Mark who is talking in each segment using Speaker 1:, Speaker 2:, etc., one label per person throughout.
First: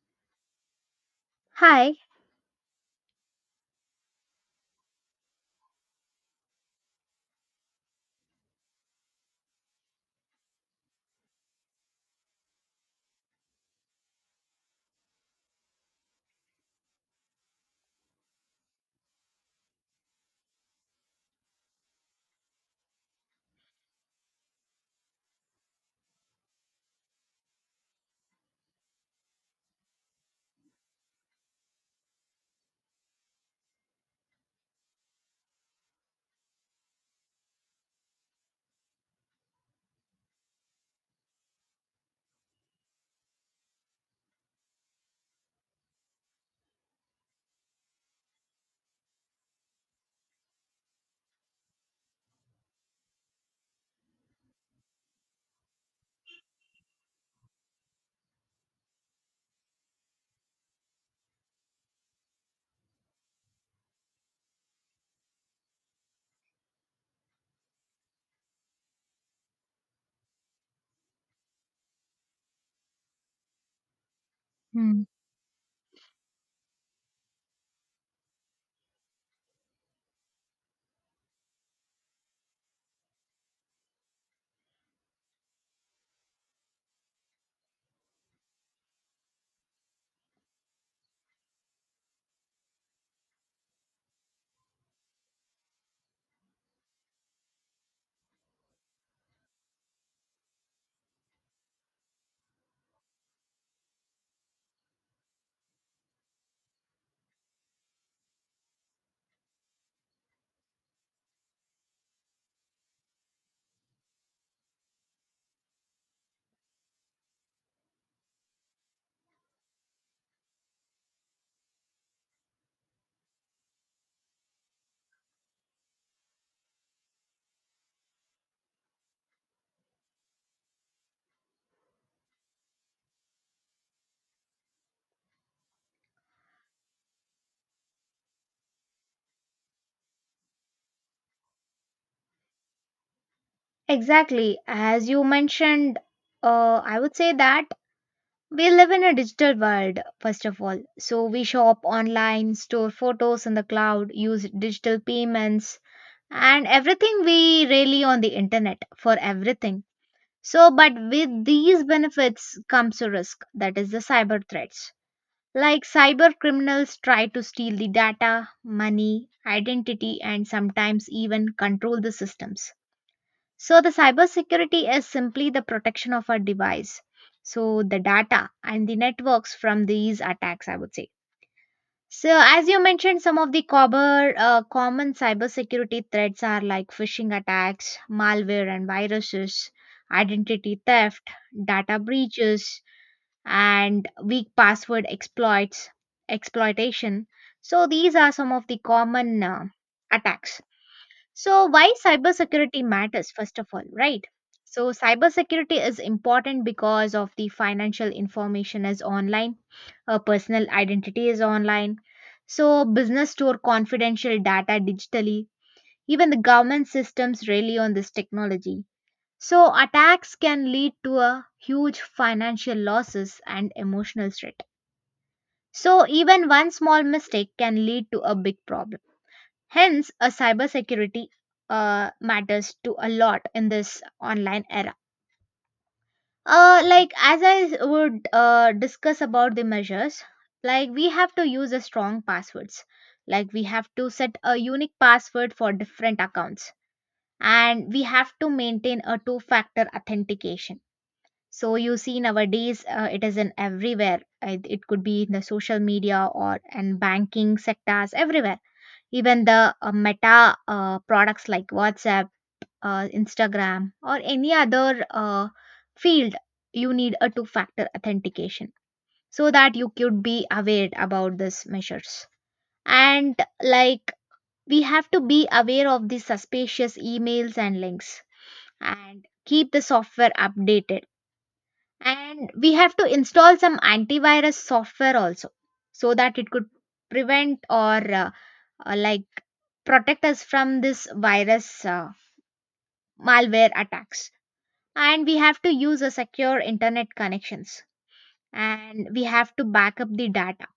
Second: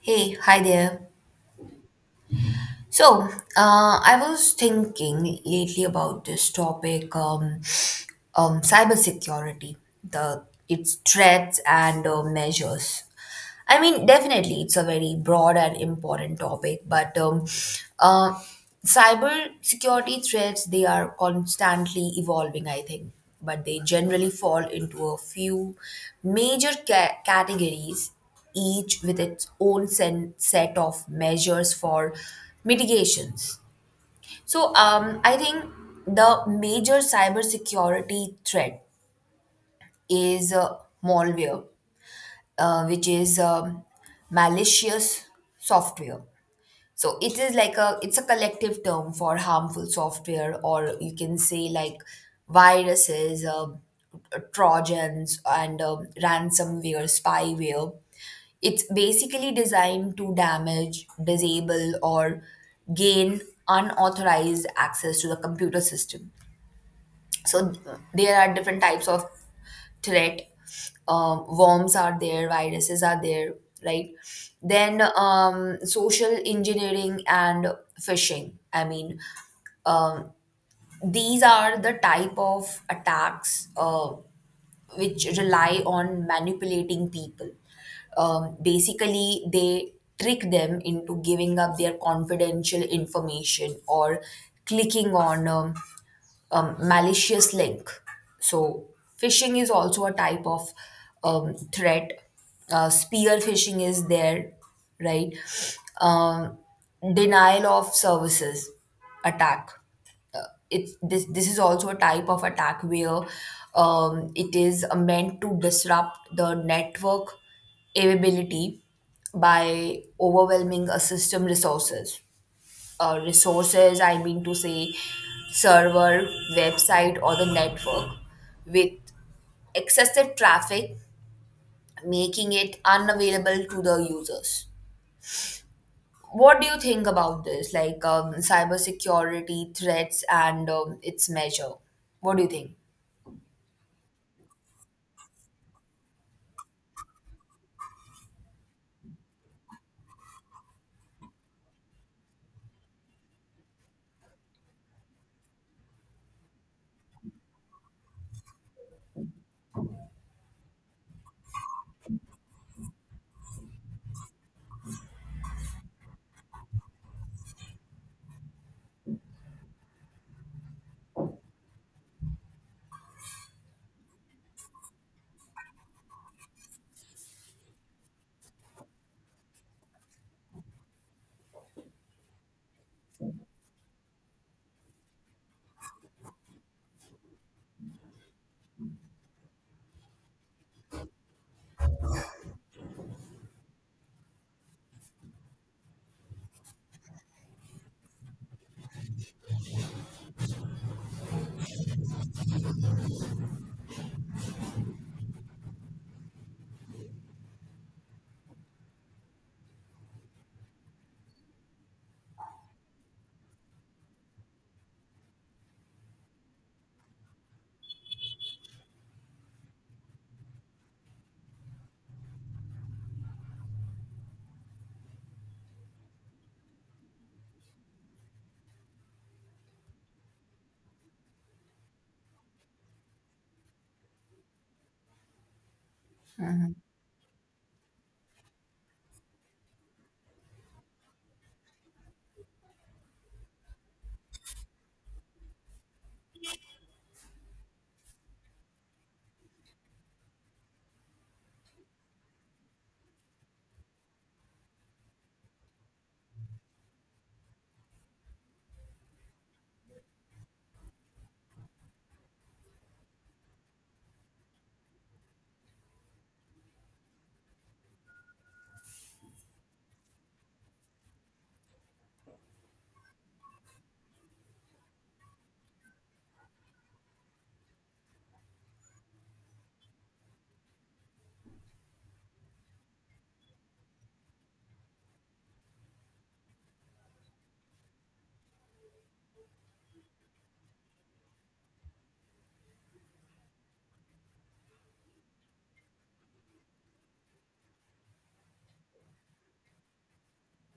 Speaker 1: Hey, hi there.
Speaker 2: Hi.
Speaker 1: So, I was thinking lately about this topic, cybersecurity, the its threats and measures. I mean, definitely, it's a very broad and important topic, but uh, cyber security threats they are constantly evolving, I think, but they generally fall into a few major categories, each with its own set of measures for mitigations. So, I think the major cybersecurity threat is malware, which is malicious software. So it is like a it's a collective term for harmful software, or you can say like viruses, trojans, and ransomware, spyware. It's basically designed to damage, disable, or gain unauthorized access to the computer system. So there are different types of threat. Worms are there, viruses are there, right?
Speaker 2: Hmm.
Speaker 1: Then social engineering and phishing, I mean, um, these are the type of attacks which rely on manipulating people. Basically, they trick them into giving up their confidential information or clicking on malicious link. So, phishing is also a type of threat. Spear phishing is there, right? Um, denial of services attack, uh, it's this is also a type of attack where it is meant to disrupt the network availability by overwhelming a system resources, resources I mean to say server, website, or the network with excessive traffic, making it unavailable to the users. What do you think about this, like cybersecurity threats and its measure? What do you think?
Speaker 2: Exactly, as you mentioned, I would say that we live in a digital world, first of all. So we shop online, store photos in the cloud, use digital payments, and everything we really on the internet for everything. So, but with these benefits comes a risk, that is the cyber threats. Like cyber criminals try to steal the data, money, identity, and sometimes even control the systems. So the cybersecurity is simply the protection of our device. So the data and the networks from these attacks, I would say. So as you mentioned, some of the common, common cybersecurity threats are like phishing attacks, malware and viruses, identity theft, data breaches, and weak password exploits, exploitation. So these are some of the common attacks. So, why cybersecurity matters, first of all, right? So, cybersecurity is important because of the financial information is online, personal identity is online. So, business store confidential data digitally. Even the government systems rely on this technology. So, attacks can lead to a huge financial losses and emotional threat. So, even one small mistake can lead to a big problem. Hence, a cybersecurity matters to a lot in this online era. Like as I would discuss about the measures, like we have to use a strong passwords. Like we have to set a unique password for different accounts, and we have to maintain a two-factor authentication. So you see nowadays it is in everywhere. It could be in the social media or in banking sectors everywhere, even the meta products like WhatsApp, Instagram, or any other field, you need a two factor authentication so that you could be aware about these measures. And like we have to be aware of the suspicious emails and links and keep the software updated. And we have to install some antivirus software also so that it could prevent or uh, like protect us from this virus malware attacks, and we have to use a secure internet connections, and we have to back up the data,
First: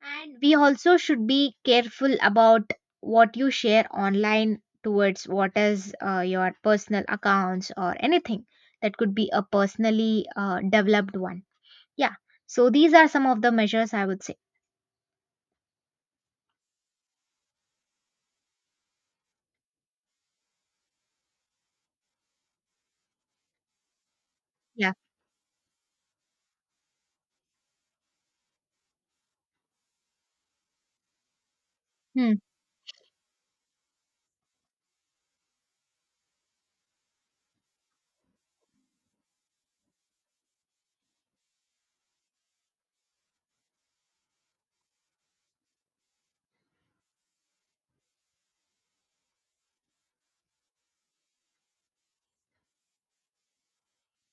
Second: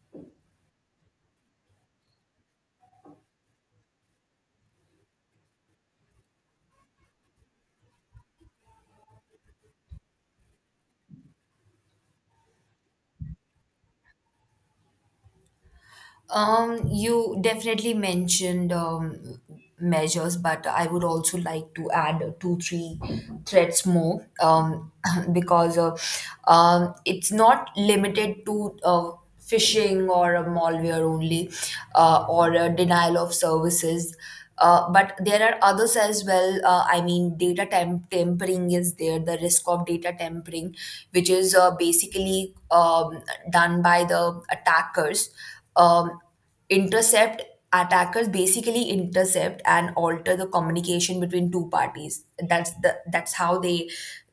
Speaker 2: and we also should be careful about what you share online, towards what is your personal accounts or anything that could be a personally developed one. Yeah, so these are some of the measures I would say.
Speaker 1: You definitely mentioned measures, but I would also like to add two, three threats more
Speaker 2: Yeah.
Speaker 1: because it's not limited to phishing or a malware only,
Speaker 2: Hmm.
Speaker 1: or a denial of services. But there are others as well. I mean, data tampering is there, the risk of data tampering, which is basically done by the attackers. Um, intercept Attackers basically intercept and alter the communication between two parties. That's how they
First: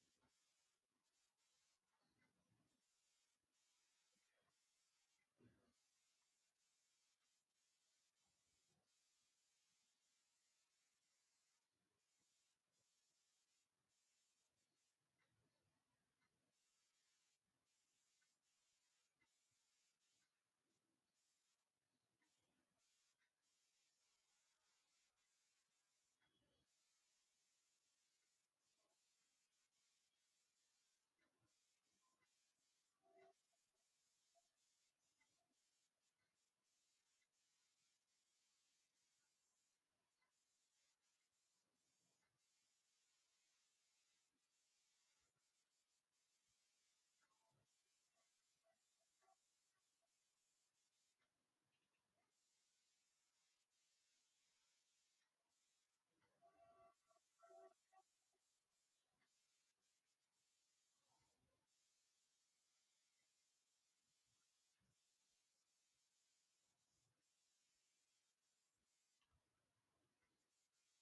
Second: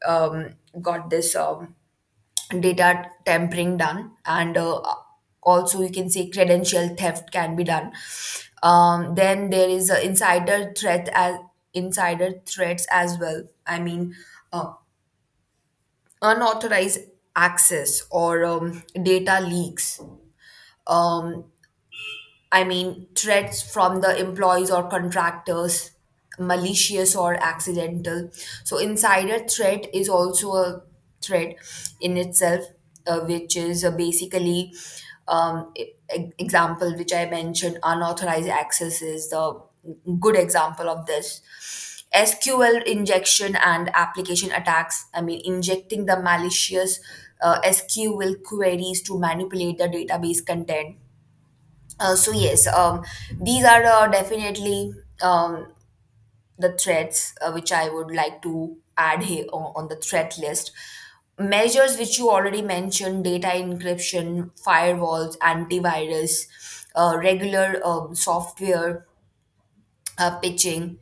Speaker 1: um, got this data tampering done. And also you can say credential theft can be done. Then there is a insider threat as insider threats as well, I mean, uh, unauthorized access or data leaks, um, I mean, threats from the employees or contractors, malicious or accidental. So, insider threat is also a threat in itself, which is basically example which I mentioned. Unauthorized access is the good example of this. SQL injection and application attacks. I mean, injecting the malicious SQL queries to manipulate the database content. So yes, these are definitely um, the threats which I would like to add here on the threat list. Measures which you already mentioned: data encryption, firewalls, antivirus, regular software pitching.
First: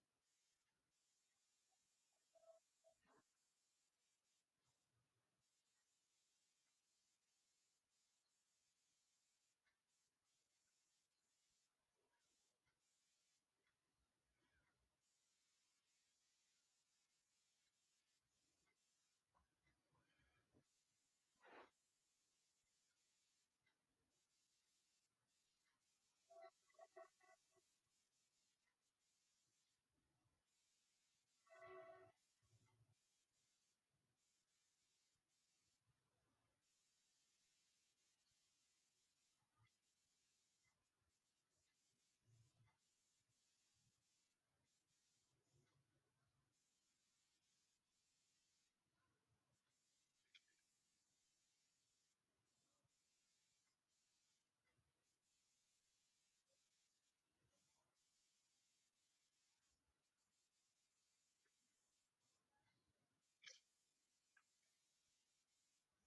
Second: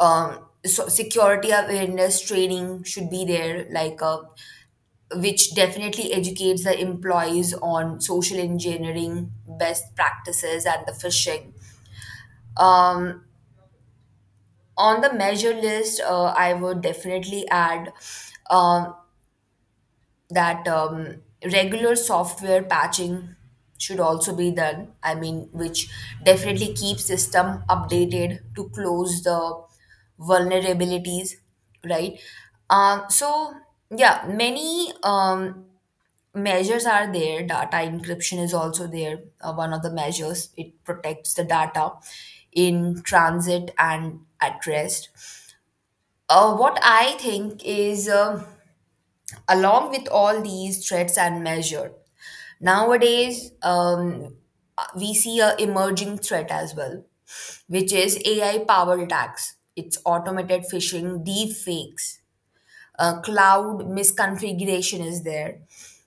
Speaker 1: So security awareness training should be there, which definitely educates the employees on social engineering, best practices, and the phishing. um, on the measure list, I would definitely add um, that regular software patching should also be done, I mean, which definitely keeps system updated to close the vulnerabilities, right? So yeah, many measures are there. Data encryption is also there. One of the measures, it protects the data in transit and at rest. What I think is, um, along with all these threats and measure, nowadays we see a emerging threat as well, which is AI powered attacks. It's automated phishing, deep fakes, cloud misconfiguration is there.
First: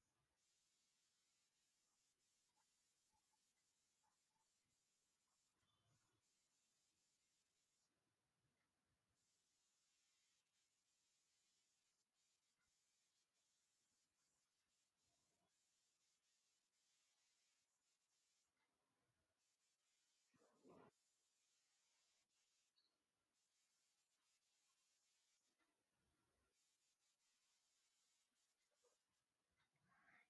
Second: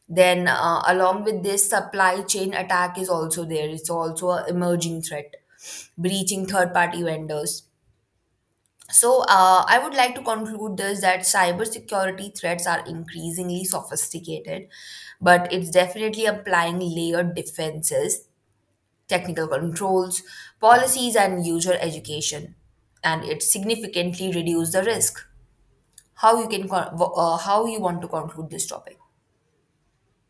Speaker 1: Then, along with this, supply chain attack is also there. It's also an emerging threat, breaching third party vendors. So, I would like to conclude this that cybersecurity threats are increasingly sophisticated, but it's definitely applying layered defenses, technical controls, policies, and user education, and it significantly reduces the risk. How you can how you want to conclude this topic?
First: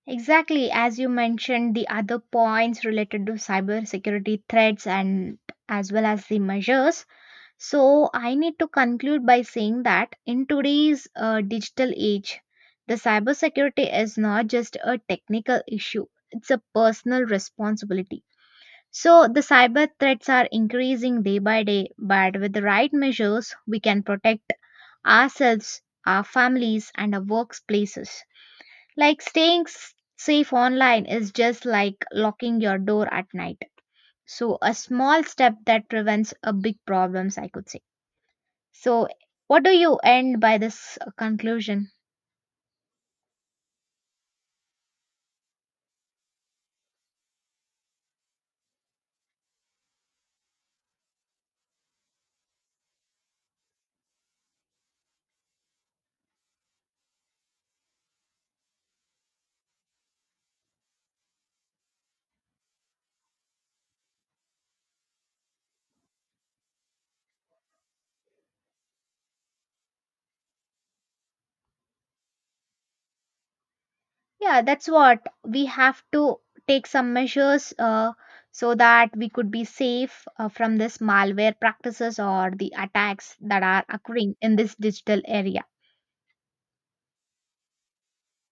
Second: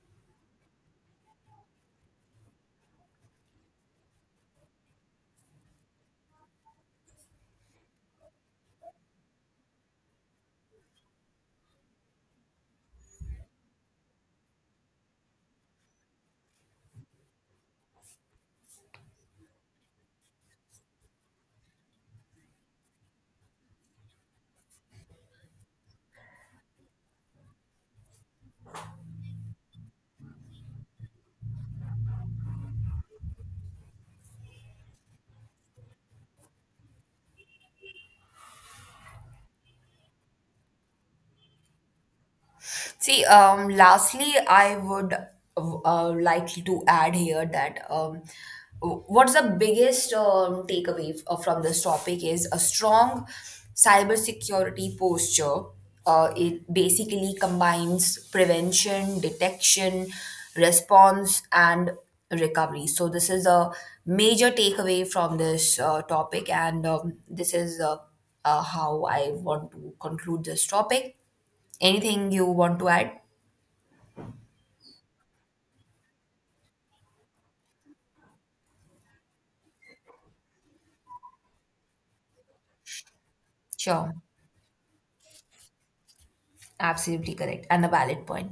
Speaker 2: Exactly, as you mentioned, the other points related to cybersecurity threats and as well as the measures. So, I need to conclude by saying that in today's digital age, the cybersecurity is not just a technical issue, it's a personal responsibility. So, the cyber threats are increasing day by day, but with the right measures, we can protect ourselves, our families, and our workplaces. Like staying safe online is just like locking your door at night. So, a small step that prevents a big problems, I could say. So, what do you end by this conclusion?
Speaker 1: See, lastly, I would like to add here that what's the biggest takeaway from this topic is a strong cybersecurity posture. It basically combines prevention, detection, response, and recovery. So, this is a major takeaway from this topic, and this is how I want to conclude this topic. Anything you want to add?
Speaker 2: Yeah, that's what, we have to take some measures so that we could be safe from this malware practices or the attacks that are
Speaker 1: Sure,
Speaker 2: occurring in this digital area.
Speaker 1: absolutely correct and a valid point.